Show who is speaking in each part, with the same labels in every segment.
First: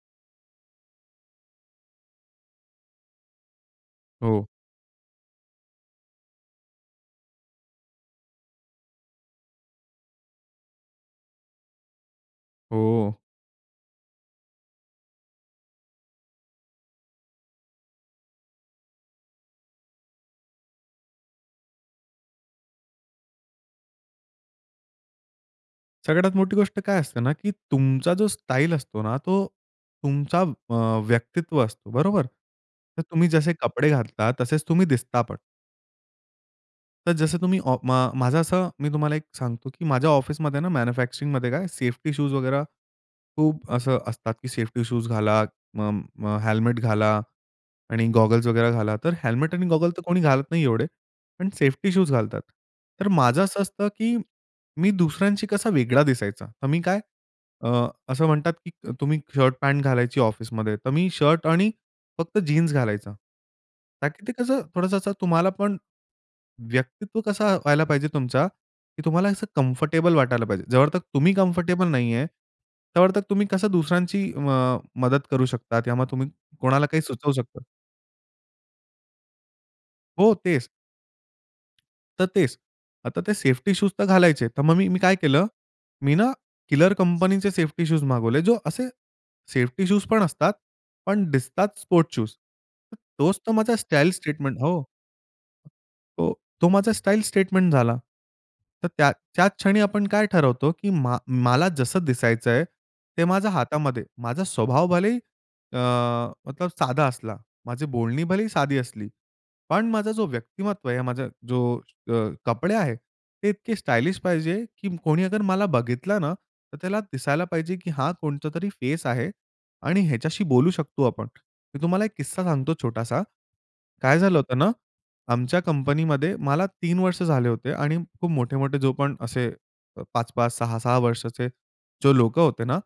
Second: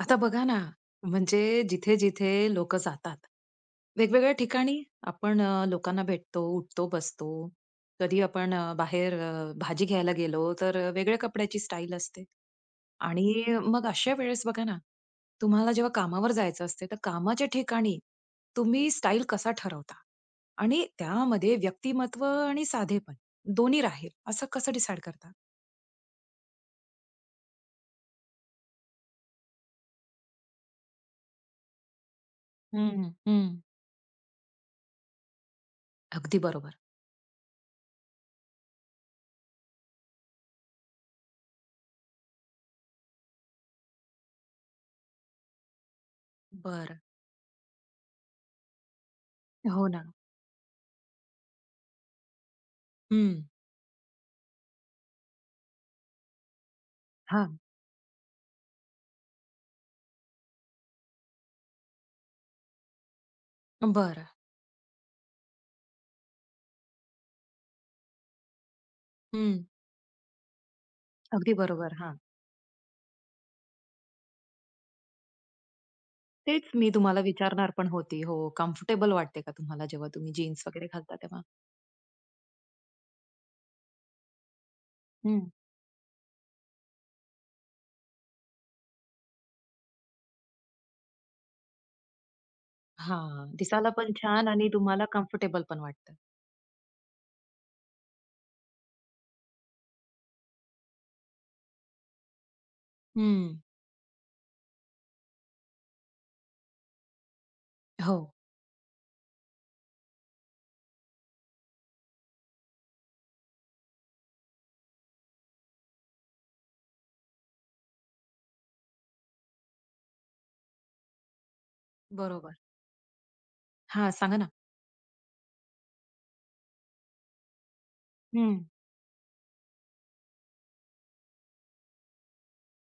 Speaker 1: आता बघा ना, म्हणजे जिथे, जिथे लोकं जातात. वेगवेगळ्या
Speaker 2: हो.
Speaker 1: ठिकाणी आपण अ, लोकांना भेटतो, उठतो, बसतो. कधी आपण अ, बाहेर अ, भाजी घ्यायला गेलो, तर अ, वेगळ्या कपड्याची स्टाईल असते.
Speaker 2: हो.
Speaker 1: आणि अ, मग अशा वेळेस बघा ना, तुम्हाला जेव्हा कामावर जायचं असते, तर कामाच्या ठिकाणी तुम्ही स्टाईल कसा ठरवता आणि त्यामध्ये व्यक्तिमत्व आणि साधेपण दोन्ही राहील, असं कसं डिसाईड करता?
Speaker 2: सगळ्यात मोठी गोष्ट काय असते ना, की तुमचा जो स्टाईल असतो ना, तो तुमचा अ व्यक्तित्व असतो. बरोबर?
Speaker 1: हं,
Speaker 2: तर
Speaker 1: हं,
Speaker 2: तुम्ही जसे
Speaker 1: हं.
Speaker 2: कपडे घातला, तसेच तुम्ही दिसता पण.
Speaker 1: अगदी बरोबर.
Speaker 2: तर जसं तुम्ही अ, मा माझं असं मी तुम्हाला एक सांगतो, की माझ्या ऑफिसमध्ये ना, मॅन्युफॅक्चरिंगमध्ये काय सेफ्टी शूज वगैरे खूप असं असतात, की सेफ्टी शूज घाला, म अ, हेल्मेट
Speaker 1: बरं.
Speaker 2: घाला आणि गॉगल्स वगैरे घाला. तर हेल्मेट आणि
Speaker 1: हो
Speaker 2: गॉगल तर
Speaker 1: ना.
Speaker 2: कोणी घालत नाही एवढे, पण सेफ्टी शूज घालतात. तर माझं
Speaker 1: हं.
Speaker 2: असं असतं की मी दुसऱ्यांशी कसा वेगळा दिसायचा, तर मी काय
Speaker 1: हां.
Speaker 2: अ, असं म्हणतात की तुम्ही शर्ट पॅन्ट घालायची ऑफिसमध्ये, तर मी शर्ट आणि फक्त जीन्स घालायचा. का की
Speaker 1: बरं.
Speaker 2: ते कसं थोडसं असं तुम्हालापण, व्यक्तित्व कसं व्हायला पाहिजे तुमचा, की तुम्हाला असं
Speaker 1: हं.
Speaker 2: कम्फर्टेबल वाटायला पाहिजे. जोपर्यंत तुम्ही
Speaker 1: अगदी
Speaker 2: कम्फर्टेबल
Speaker 1: बरोबर, हां.
Speaker 2: नाहीये, तोपर्यंत तुम्ही कसं दुसऱ्यांची अ, मदत करू शकता या मग तुम्ही
Speaker 1: तेच
Speaker 2: कोणाला
Speaker 1: मी
Speaker 2: काही
Speaker 1: तुम्हाला
Speaker 2: सुचवू शकता.
Speaker 1: विचारणार पण होती. हो, कम्फर्टेबल वाटते का तुम्हाला जेव्हा तुम्ही
Speaker 2: हो,
Speaker 1: जीन्स
Speaker 2: तेच.
Speaker 1: वगैरे घालता तेव्हा?
Speaker 2: तर तेच. आता ते सेफ्टी शूज तर घालायचे, तर मग मी काय केलं
Speaker 1: हं.
Speaker 2: मी ना, किलर कंपनीचे सेफ्टी शूज मागवले. जो असे सेफ्टी शूज पण असतात. पण दिसतात स्पोर्ट्स शूज. तोच
Speaker 1: हां,
Speaker 2: तर माझा स्टाईल
Speaker 1: दिसायलापण छान
Speaker 2: स्टेटमेंट
Speaker 1: आणि
Speaker 2: हो.
Speaker 1: तुम्हाला कम्फर्टेबलपण वाटतं.
Speaker 2: हो, तो माझा स्टाईल स्टेटमेंट झाला. तर त्या त्या क्षणी आपण काय ठरवतो, की मा मला जसं दिसायचंय, ते माझ्या
Speaker 1: हं.
Speaker 2: हातामध्ये. माझा स्वभाव भलेही अ, तर साधा असला. माझी बोलणी
Speaker 1: हो.
Speaker 2: भलेही साधी असली. पण माझा जो व्यक्तिमत्व आहे, माझा जो अ, कपडे आहेत, ते इतके स्टायलिश पाहिजे, की कोणी अगर मला बघितलं ना, तर त्याला दिसायला पाहिजे की हा कोणता तरी फेस आहे आणि ह्याच्याशी बोलू शकतो आपण. मी तुम्हाला एक किस्सा
Speaker 1: बरोबर.
Speaker 2: सांगतो छोटासा.
Speaker 1: हां,
Speaker 2: काय
Speaker 1: सांगा
Speaker 2: झालं
Speaker 1: ना.
Speaker 2: होतं ना, आमच्या कंपनीमध्ये मला 3 वर्ष झाले होते आणि खूप
Speaker 1: हं.
Speaker 2: मोठे-मोठे जो पण असे 5-5, 6-6 वर्षाचे जे लोकं होते ना,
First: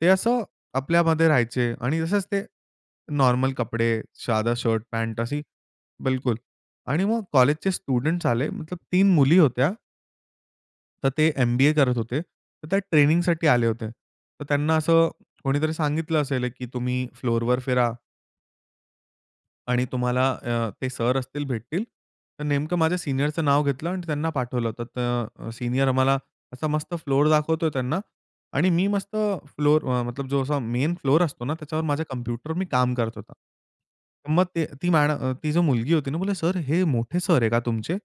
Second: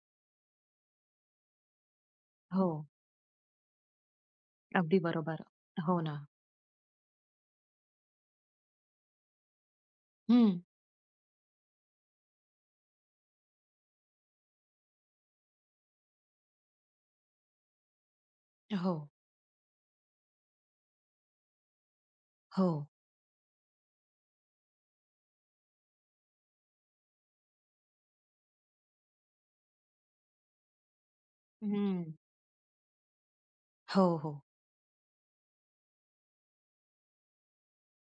Speaker 2: ते असं आपल्यामध्ये राहायचे आणि तसेच ते
Speaker 1: हो.
Speaker 2: नॉर्मल कपडे, साधा शर्ट
Speaker 1: अगदी
Speaker 2: पॅन्ट असे,
Speaker 1: बरोबर. हो ना.
Speaker 2: बिलकुल. आणि मग कॉलेजचे स्टुडंट्स आले मतलब 3 मुली होत्या
Speaker 1: हं.
Speaker 2: तर ते एम-बी-ए करत होते. तर त्या ट्रेनिंगसाठी आले होते. तर त्यांना असं कोणीतरी सांगितलं असेल एक की तुम्ही फ्लोअरवर फिरा
Speaker 1: अ, हो.
Speaker 2: आणि तुम्हाला अ, ते सर असतील, भेटतील. तर नेमकं
Speaker 1: हो.
Speaker 2: माझ्या सीनियरचं नाव घेतलं आणि त्यांना पाठवलं होतं. तर अ, सीनियर आम्हाला असा मस्त फ्लोअर दाखवतो आहे त्यांना. आणि मी मस्त फ्लोअर अ, मतलब जो असा मेन फ्लोअर असतो ना, त्याच्यावर माझ्या
Speaker 1: हं.
Speaker 2: कॉम्प्युटरवर मी काम करत होता.
Speaker 1: हो, हो.
Speaker 2: मग ते, ती मॅड अ, ती जो मुलगी होती ना बोले," सर हे मोठे सर आहे का तुमचे?"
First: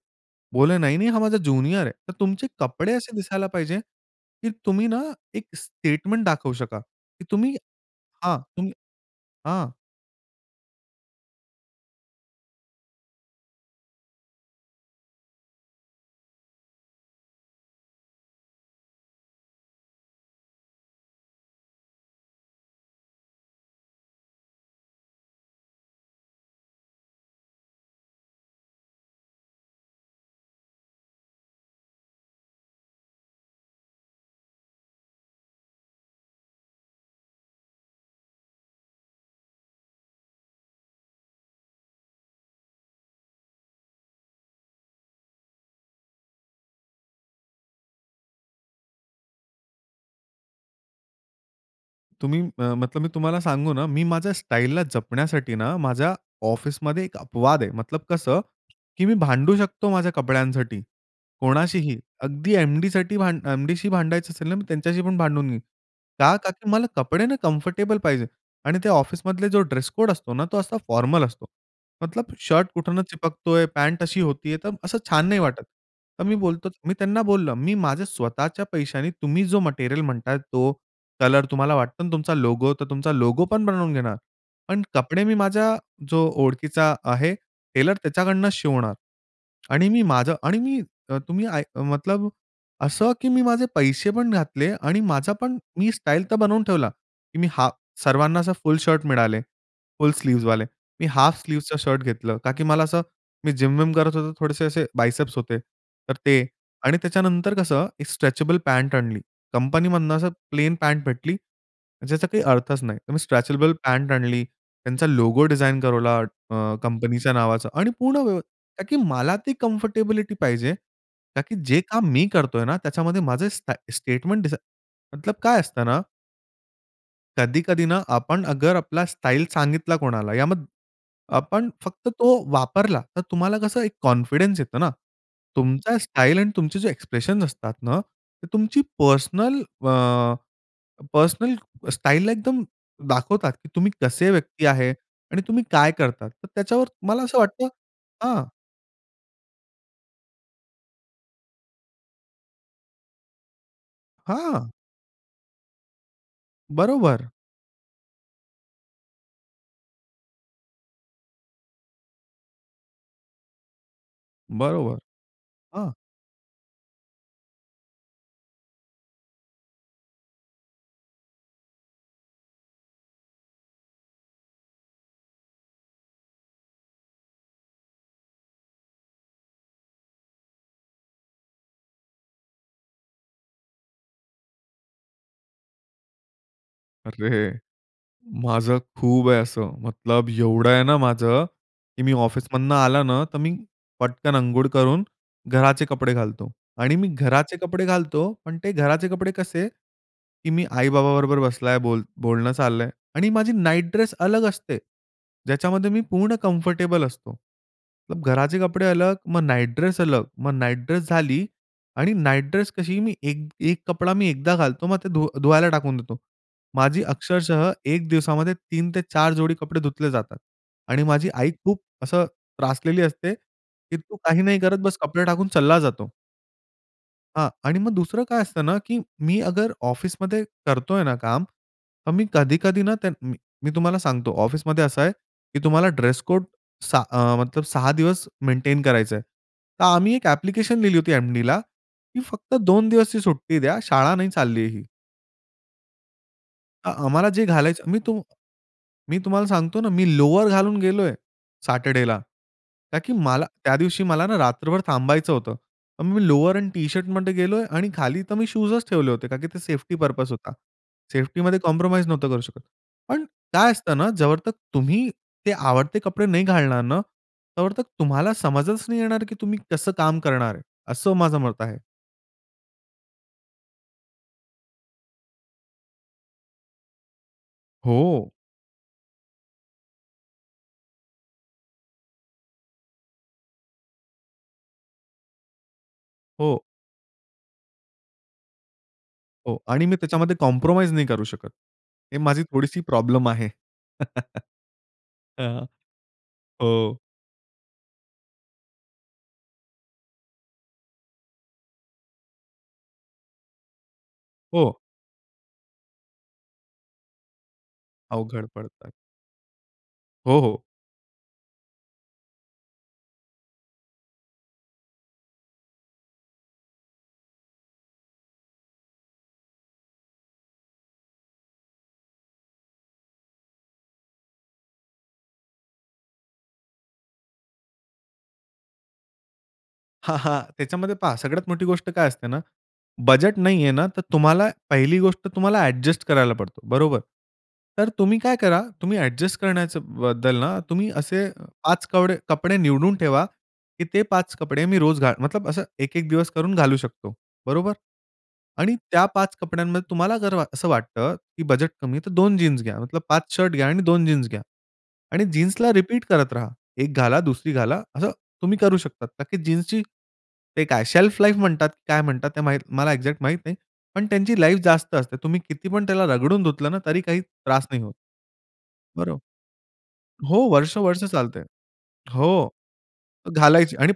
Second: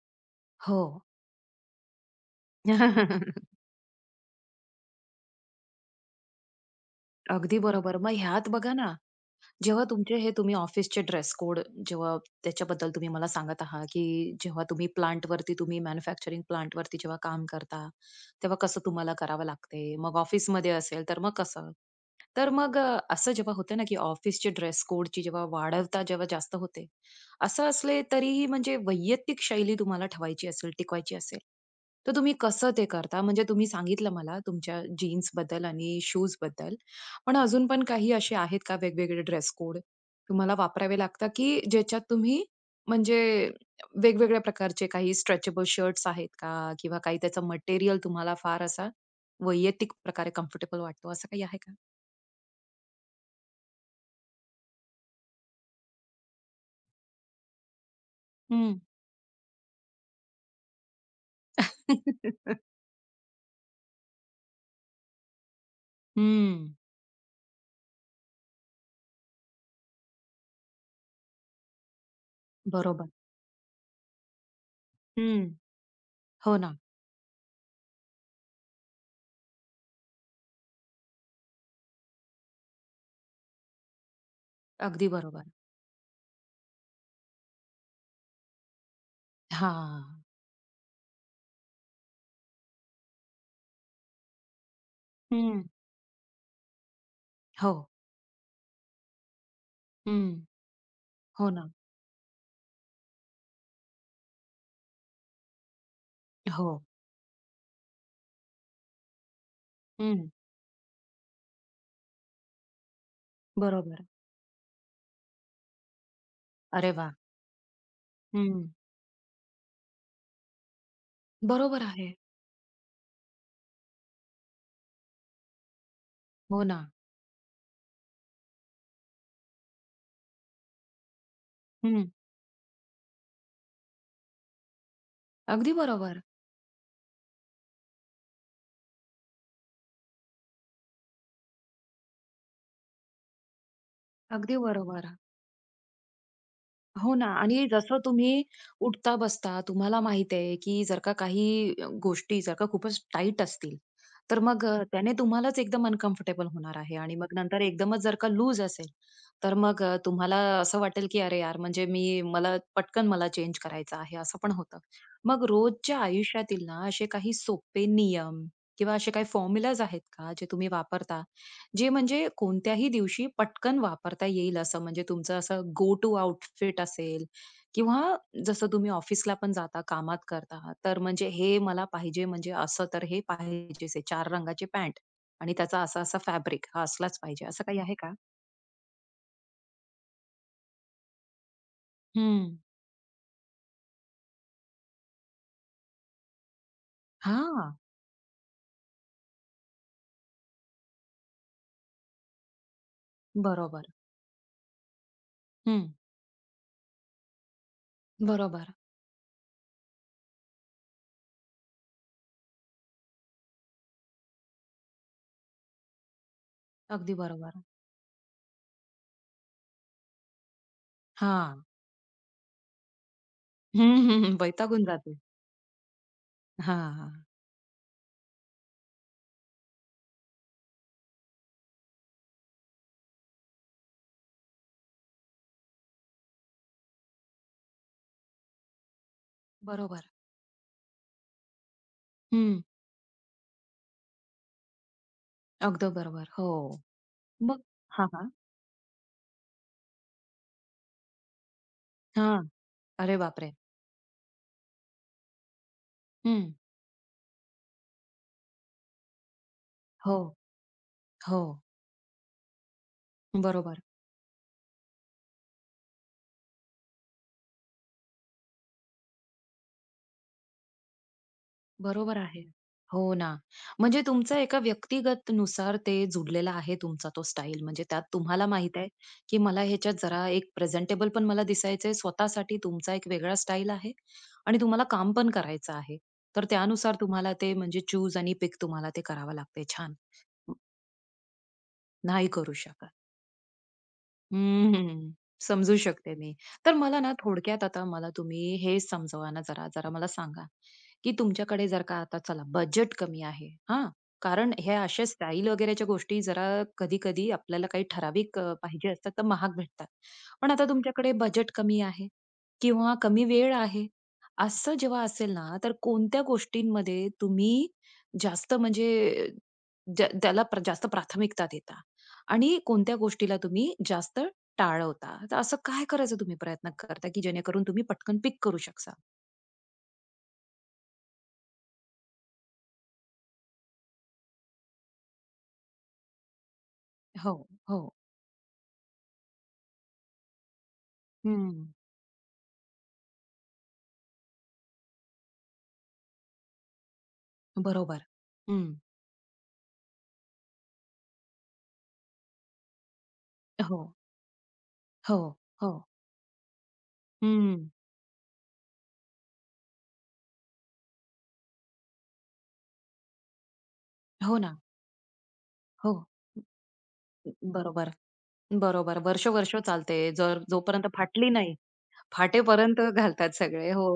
Speaker 2: बोले,
Speaker 1: हो.
Speaker 2: "नाही-नाही हा माझा ज्युनियर आहे. तर तुमचे कपडे असे दिसायला पाहिजे, की तुम्ही ना एक स्टेटमेंट दाखवू शका, की तुम्ही
Speaker 1: अगदी बरोबर. मग
Speaker 2: हां,
Speaker 1: ह्यात
Speaker 2: तुम्ही
Speaker 1: बघा ना,
Speaker 2: हां.
Speaker 1: जेव्हा तुमचे हे तुम्ही ऑफिसचे ड्रेस-कोड, जेव्हा त्याच्याबद्दल तुम्ही मला सांगत आहात. की जेव्हा तुम्ही प्लांटवरती तुम्ही मॅन्युफॅक्चरिंग प्लांटवरती जेव्हा काम करता, तेव्हा कसं तुम्हाला करावं लागते? मग ऑफिसमध्ये असेल तर मग कसं? तर मग अ, असं जेव्हा होत ना की ऑफिसचे ड्रेस-कोडची जेव्हा वाढवता, जेव्हा जास्त होते. असं असले तरीही म्हणजे वैयक्तिक शैली तुम्हाला ठेवायची असेल, टिकवायची असेल. तर तुम्ही कसं ते करता म्हणजे तुम्ही सांगितलं मला तुमच्या जीन्सबद्दल आणि शूजबद्दल. पण अजून पण काही असे आहेत का वेगवेगळे ड्रेस-कोड तुम्हाला वापरावे लागतात? की ज्याच्यात तुम्ही म्हणजे वेगवेगळ्या प्रकारचे काही स्ट्रेचेबल शर्ट्स आहेत का? किंवा काही त्याचं मटेरिअल तुम्हाला फार असा वैयक्तिक प्रकारे कम्फर्टेबल वाटतो, असं काही आहे का?
Speaker 2: तुम्ही अ, मतलब मी तुम्हाला सांगू ना, मी माझ्या स्टाईलला जपण्यासाठी ना, माझ्या ऑफिसमध्ये एक अपवाद आहे. मतलब कसं,
Speaker 1: हं.
Speaker 2: की मी भांडू शकतो माझ्या कपड्यांसाठी, कोणाशीही. अगदी एम-डीसाठी भांड एम-डीशी भांडायचं असेल ना, मी त्यांच्याशी पण भांडून घेईन. का? का की
Speaker 1: हं.
Speaker 2: मला कपडे ना, कम्फर्टेबल पाहिजे. आणि त्या ऑफिसमधले जो ड्रेस कोड असतो ना, तो असा फॉर्मल असतो. मतलब शर्ट कुठून
Speaker 1: बरोबर.
Speaker 2: चिपकतोय, पँट अशी होतीय, तर असं छान नाही
Speaker 1: हं.
Speaker 2: वाटत. तर मी
Speaker 1: हो
Speaker 2: बोलतो
Speaker 1: ना.
Speaker 2: मी त्यांना बोललो मी माझ्या स्वतःच्या पैशाने तुम्ही जो मटेरिअल म्हणताय तो, कलर तुम्हाला वाटतो ना, तुमचा लोगो, तर तुमचा लोगो पण बनवून घेणार. पण
Speaker 1: अगदी
Speaker 2: कपडे मी
Speaker 1: बरोबर.
Speaker 2: माझ्या जो ओळखीचा आहे, टेलर, त्याच्याकडनं शिवणार. आणि मी
Speaker 1: हां.
Speaker 2: माझं आणि मी अ, तुम्ही आय अ, मतलब असं की मी माझे पैसे पण घातले आणि माझा पण
Speaker 1: हं.
Speaker 2: मी स्टाईल तर बनवून ठेवला, की मी हा
Speaker 1: हो.
Speaker 2: सर्वांना असं फुल शर्ट मिळाले. फुल
Speaker 1: हं.
Speaker 2: स्लीव्हजवाले. मी हाल्फ
Speaker 1: हो ना.
Speaker 2: स्लीव्हजचा शर्ट घेतलं. का की मला असं मी जिम विम करत होतो थोडेसे असे बायसेप्स होते. तर ते.
Speaker 1: हो.
Speaker 2: आणि त्याच्यानंतर कसं एक स्ट्रेचेबल पँट आणली. कंपनीमधून असं
Speaker 1: हं.
Speaker 2: प्लेन पँट भेटली, ज्याचा काही अर्थच नाही. तर मी स्ट्रेचेबल
Speaker 1: बरोबर.
Speaker 2: पँट आणली, त्यांचा लोगो डिझाइन करवला अ,
Speaker 1: अरे वाह!
Speaker 2: कंपनीच्या नावाचा आणि पूर्ण वे
Speaker 1: हं.
Speaker 2: का की मला ती कम्फर्टेबिलिटी पाहिजे ताकी जे
Speaker 1: बरोबर
Speaker 2: काम
Speaker 1: आहे.
Speaker 2: मी करतोय ना, त्याच्यामध्ये माझं स्टाय स्टेटमेंट दिस मतलब काय असतं ना
Speaker 1: हो ना.
Speaker 2: कधी-कधी ना, आपण अगर आपला स्टाईल सांगितला कोणाला या मग आपण फक्त
Speaker 1: हं.
Speaker 2: तो वापरला. तर तुम्हाला कसं एक कॉन्फिडन्स येतो ना.
Speaker 1: अगदी
Speaker 2: तुमचा
Speaker 1: बरोबर.
Speaker 2: स्टाईल आणि तुमचे जे एक्सप्रेशन असतात ना, ते तुमची पर्सनल अ, पर्सनल स्टाईलला एकदम दाखवतात, की तुम्ही कसे
Speaker 1: अगदी
Speaker 2: व्यक्ती आहे.
Speaker 1: बरोबर.
Speaker 2: आणि तुम्ही काय करतात? तर त्याच्यावर
Speaker 1: हो
Speaker 2: मला
Speaker 1: ना.
Speaker 2: असं
Speaker 1: आणि
Speaker 2: वाटतं
Speaker 1: जसं तुम्ही
Speaker 2: हां.
Speaker 1: उठता-बसता तुम्हाला माहिती आहे, की जर का काही गोष्टी, जर का खूपच टाईट असतील, तर मग
Speaker 2: हां.
Speaker 1: त्याने तुम्हालाच एकदम अनकम्फर्टेबल होणार आहे. आणि
Speaker 2: बरोबर.
Speaker 1: मग नंतर एकदमच जर का लूज असेल, तर मग अ, तुम्हाला असं वाटेल की अरे यार, म्हणजे मी मला पटकन मला चेंज करायचं आहे असं पण होतं.
Speaker 2: बरोबर.
Speaker 1: मग
Speaker 2: हां.
Speaker 1: रोजच्या आयुष्यातील ना असे काही सोपे नियम किंवा असे काही फॉर्म्युलाज आहेत का जे तुम्ही वापरता? जे म्हणजे कोणत्याही दिवशी पटकन वापरता येईल असं. म्हणजे तुमचं असं गो टू आउटफिट असेल किंवा जसं तुम्ही ऑफिसला पण जाता, कामात करता. तर म्हणजे हे मला पाहिजे म्हणजे असं तर हे पाहिजे. हे 4 रंगाची पॅंन्ट आणि त्याचा असा-असा फॅब्रिक हा असलाच पाहिजे.
Speaker 2: अरे,
Speaker 1: असं काही आहे का?
Speaker 2: माझं खूप आहे असं. मतलब एवढं आहे ना माझं की मी
Speaker 1: हं.
Speaker 2: ऑफिसमधनं आला ना, तर मी पटकन अंघोळ करून घराचे कपडे घालतो. आणि मी घराचे
Speaker 1: हां.
Speaker 2: कपडे घालतो. पण ते घराचे कपडे कसे, की मी आई-बाबा बरोबर बसलाय, बोल बोलणं चाललंय आणि माझी
Speaker 1: बरोबर.
Speaker 2: नाईट ड्रेस अलग असते. ज्याच्यामध्ये
Speaker 1: हं.
Speaker 2: मी पूर्ण कम्फर्टेबल असतो. घराचे
Speaker 1: बरोबर.
Speaker 2: कपडे अलग, मग नाईट ड्रेस अलग. मग नाईट ड्रेस झाली आणि नाईट ड्रेस कशी मी एक एक कपडा मी एकदा घालतो. मग ते धू धुवायला टाकून देतो. माझी
Speaker 1: अगदी बरोबर.
Speaker 2: अक्षरशः एक दिवसामध्ये 3 ते 4 जोडी कपडे धुतले जातात. आणि माझी आई
Speaker 1: हां.
Speaker 2: खूप असं त्रासलेली असते,
Speaker 1: हं,
Speaker 2: की तू
Speaker 1: हं, हं.
Speaker 2: काही नाही करत,
Speaker 1: वैतागून
Speaker 2: बस
Speaker 1: जाते.
Speaker 2: कपडे टाकून चालला जातो.
Speaker 1: हां, हां.
Speaker 2: हां. आणि मग दुसरं काय असतं ना, की मी अगर ऑफिसमध्ये करतोय ना काम, तर मी कधी-कधी ना. त म मी तुम्हाला सांगतो ऑफिसमध्ये असं आहे, की तुम्हाला ड्रेस कोड 6 अ, मतलब 6 दिवस मेंटेन करायचा आहे. तर
Speaker 1: बरोबर.
Speaker 2: आम्ही एक ॲप्प्लिकेशन लिहिली होती एम-डीला की फक्त
Speaker 1: हं.
Speaker 2: 2 दिवसची सुट्टी द्या शाळा नाही चालली आहे ही.
Speaker 1: अगदी बरोबर. हो.
Speaker 2: अ, आम्हाला जे
Speaker 1: मग
Speaker 2: घालायचं. मी
Speaker 1: हां,
Speaker 2: तुम
Speaker 1: हां.
Speaker 2: मी तुम्हाला सांगतो ना, मी लोवर घालून गेलोय. सॅटरडेला.
Speaker 1: हां.
Speaker 2: का की
Speaker 1: अरे
Speaker 2: मला,
Speaker 1: बापरे!
Speaker 2: त्या दिवशी मला ना रात्रभर थांबायचं होतं. पण मी
Speaker 1: हं.
Speaker 2: लोवर एंड टी-शर्टमध्ये गेलोय. आणि खाली तर मी शूजच ठेवले होते कारण की ते सेफ्टी
Speaker 1: हो.
Speaker 2: पर्पज होता.
Speaker 1: हो.
Speaker 2: सेफ्टीमध्ये कॉम्प्रोमाईज नव्हतो करू शकत. पण काय
Speaker 1: बरोबर.
Speaker 2: असतं ना? जोपर्यंत तुम्ही ते आवडते कपडे नाही घालणार ना तोपर्यंत तुम्हाला समजच नाही येणार की तुम्ही कसं काम करणार आहे? असं माझं मत आहे.
Speaker 1: बरोबर आहे. हो, ना. म्हणजे तुमचा एका व्यक्तिगतनुसार ते जुडलेला आहे तुमचा तो स्टाईल. म्हणजे त्यात
Speaker 2: हो.
Speaker 1: तुम्हाला माहित आहे की मला ह्याच्यात जरा एक प्रेझेंटेबल पण मला दिसायचंय. स्वतःसाठी तुमचा एक वेगळा स्टाईल आहे. आणि तुम्हाला काम पण करायचं आहे. तर
Speaker 2: हो.
Speaker 1: त्यानुसार तुम्हाला ते म्हणजे चूज आणि पिक तुम्हाला ते करावं
Speaker 2: हो.
Speaker 1: लागतंय.
Speaker 2: आणि
Speaker 1: छान.
Speaker 2: मी त्याच्यामध्ये कॉम्प्रोमाईज नाही करू शकत. हे
Speaker 1: नाही
Speaker 2: माझी
Speaker 1: करू
Speaker 2: थोडीशी
Speaker 1: शकत.
Speaker 2: प्रॉब्लेम आहे.
Speaker 1: हं, हं.
Speaker 2: हां.
Speaker 1: समजू शकते मी. तर
Speaker 2: हो.
Speaker 1: मला ना, थोडक्यात आता मला तुम्ही हे समजावा ना, जरा जरा मला सांगा? की तुमच्याकडे जर का आता चला बजेट कमी आहे. हां. कारण हे
Speaker 2: हो.
Speaker 1: अशा स्टाईल वगैरेच्या गोष्टी जरा कधी-कधी आपल्याला काही ठराविक
Speaker 2: अवघड
Speaker 1: अ, पाहिजे
Speaker 2: पडतात.
Speaker 1: असतात तर महाग भेटतात.
Speaker 2: हो,
Speaker 1: पण
Speaker 2: हो.
Speaker 1: आता तुमच्याकडे बजेट कमी आहे. किंवा कमी वेळ आहे. असं जेव्हा असेल ना, तर कोणत्या गोष्टींमध्ये तुम्ही जास्त म्हणजे, ज्या त्याला जास्त प्राथमिकता देता? आणि कोणत्या गोष्टीला तुम्ही जास्त टाळवता. तर असं काय करायचं तुम्ही प्रयत्न करता की जेणेकरून तुम्ही पटकन पिक करू शकता?
Speaker 2: हां, हां. त्याच्यामध्ये पहा सगळ्यात मोठी गोष्ट काय असते ना? बजेट नाहीये ना, तर तुम्हाला पहिली गोष्ट तुम्हाला ॲडजस्ट करायला पडतो. बरोबर?
Speaker 1: हो,
Speaker 2: तर
Speaker 1: हो.
Speaker 2: तुम्ही काय करा, तुम्ही ॲडजस्ट करण्याच्या बद्दल ना, तुम्ही असे
Speaker 1: हं.
Speaker 2: 5 कवडे कपडे निवडून ठेवा. की ते 5 कपडे मी रोज घाल मतलब असं एक, एक दिवस करून घालू शकतो. बरोबर?
Speaker 1: बरोबर.
Speaker 2: आणि
Speaker 1: हं.
Speaker 2: त्या 5 कपड्यांमध्ये तुम्हाला जर वा असं वाटतं की बजेट कमी आहे तर 2 जीन्स घ्या. मतलब 5 शर्ट घ्या आणि
Speaker 1: हो.
Speaker 2: 2 जीन्स घ्या.
Speaker 1: हो,
Speaker 2: आणि जीन्सला
Speaker 1: हो.
Speaker 2: रिपीट करत राहा. एक घाला, दुसरी
Speaker 1: हं.
Speaker 2: घाला असं तुम्ही करू शकता. का की जीन्सची ते काय शेल्फ लाईफ म्हणतात काय म्हणतात? ते मला एक्झॅक्ट माहित नाही. पण
Speaker 1: हो
Speaker 2: त्यांची लाईफ
Speaker 1: ना.
Speaker 2: जास्त असते. तुम्ही किती पण
Speaker 1: हो.
Speaker 2: त्याला रगडून धुतलं ना, तरी काही त्रास नाही
Speaker 1: बरोबर.
Speaker 2: होत.
Speaker 1: बरोबर
Speaker 2: बरो
Speaker 1: वर्ष-वर्ष चालते.
Speaker 2: हो,
Speaker 1: जर
Speaker 2: वर्ष,
Speaker 1: जोपर्यंत
Speaker 2: वर्ष
Speaker 1: फाटली
Speaker 2: चालते,
Speaker 1: नाही.
Speaker 2: हो,
Speaker 1: फाटेपर्यंत घालतात सगळे.
Speaker 2: घालायची
Speaker 1: हो.
Speaker 2: आणि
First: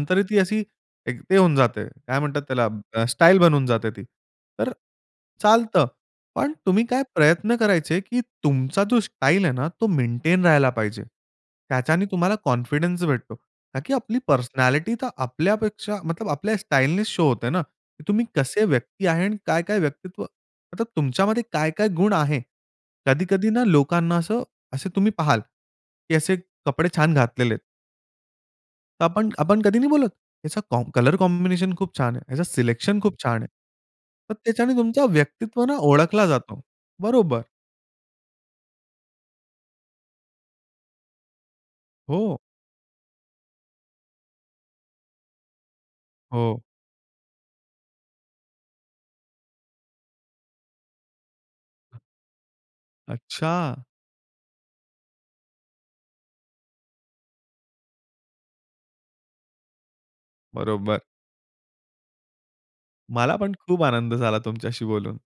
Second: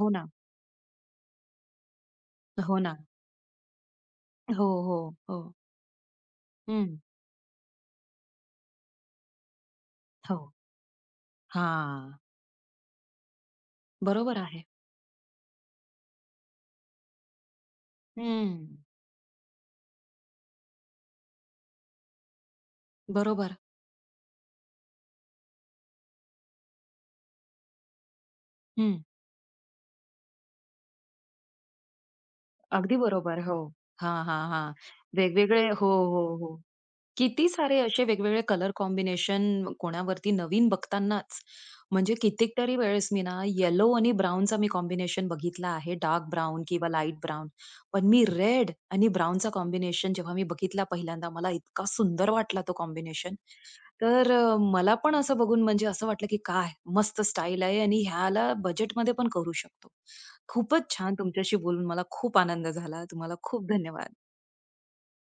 Speaker 1: हो ना.
Speaker 2: ती अशी एक ते होऊन जाते. काय म्हणतात त्याला?
Speaker 1: हो ना.
Speaker 2: स्टाईल बनवून जाते ती.
Speaker 1: हो,
Speaker 2: तर
Speaker 1: हो, हो.
Speaker 2: चालतं, पण तुम्ही
Speaker 1: हं.
Speaker 2: काय प्रयत्न करायचे? की तुमचा जो स्टाईल आहे ना, तो
Speaker 1: हो.
Speaker 2: मेंटेन राहायला पाहिजे. त्याच्याने
Speaker 1: हां.
Speaker 2: तुम्हाला कॉन्फिडन्स भेटतो. का की आपली
Speaker 1: बरोबर आहे.
Speaker 2: पर्सनॅलिटी तर आपल्यापेक्षा आपल्या स्टाईलने शो होते ना, की तुम्ही कसे
Speaker 1: हं.
Speaker 2: व्यक्ती आहे? आणि काय-काय व्यक्तित्व? मतलब तुमच्यामध्ये काय-काय गुण आहे? कधी-कधी
Speaker 1: बरोबर.
Speaker 2: ना, लोकांना असं, असे तुम्ही पाहाल की असे कपडे छान घातलेले आहेत.
Speaker 1: हं.
Speaker 2: तर आपण आपण कधी नाही बोलत. याचा कॉम्ब कलर कॉम्बिनेशन खूप छान आहे, याचं
Speaker 1: अगदी
Speaker 2: सिलेक्शन खूप छान
Speaker 1: बरोबर
Speaker 2: आहे.
Speaker 1: हो. हां,
Speaker 2: तर
Speaker 1: हां, हां
Speaker 2: त्याच्याने तुमचा व्यक्तित्व
Speaker 1: वेगवेगळे
Speaker 2: ना,
Speaker 1: हो ,हो,
Speaker 2: ओळखला
Speaker 1: हो.
Speaker 2: जातो. बरोबर.
Speaker 1: किती सारे असे वेगवेगळे कलर कॉम्बिनेशन कोणावरती नवीन बघतानाच, म्हणजे
Speaker 2: हो.
Speaker 1: कितीतरी वेळेस मी ना येलो आणि ब्राउनचा कॉम्बिनेशन मी कॉम्बिनेशन बघितला आहे, डार्क
Speaker 2: हो.
Speaker 1: ब्राउन किंवा लाईट ब्राउन. पण मी रेड आणि ब्राउनचा कॉम्बिनेशन जेव्हा मी बघितला पहिल्यांदा मला इतका सुंदर वाटला तो कॉम्बिनेशन.
Speaker 2: अच्छा.
Speaker 1: तर अ, मला पण असं बघून म्हणजे असं वाटलं की "काय, मस्त स्टाईल आहे" आणि ह्याला बजेटमध्ये पण करू शकतो. खूपच
Speaker 2: बरोबर.
Speaker 1: छान तुमच्याशी बोलून मला खूप आनंद झाला. तुम्हाला
Speaker 2: मला पण
Speaker 1: खूप
Speaker 2: खूप आनंद
Speaker 1: धन्यवाद.
Speaker 2: झाला तुमच्याशी बोलून.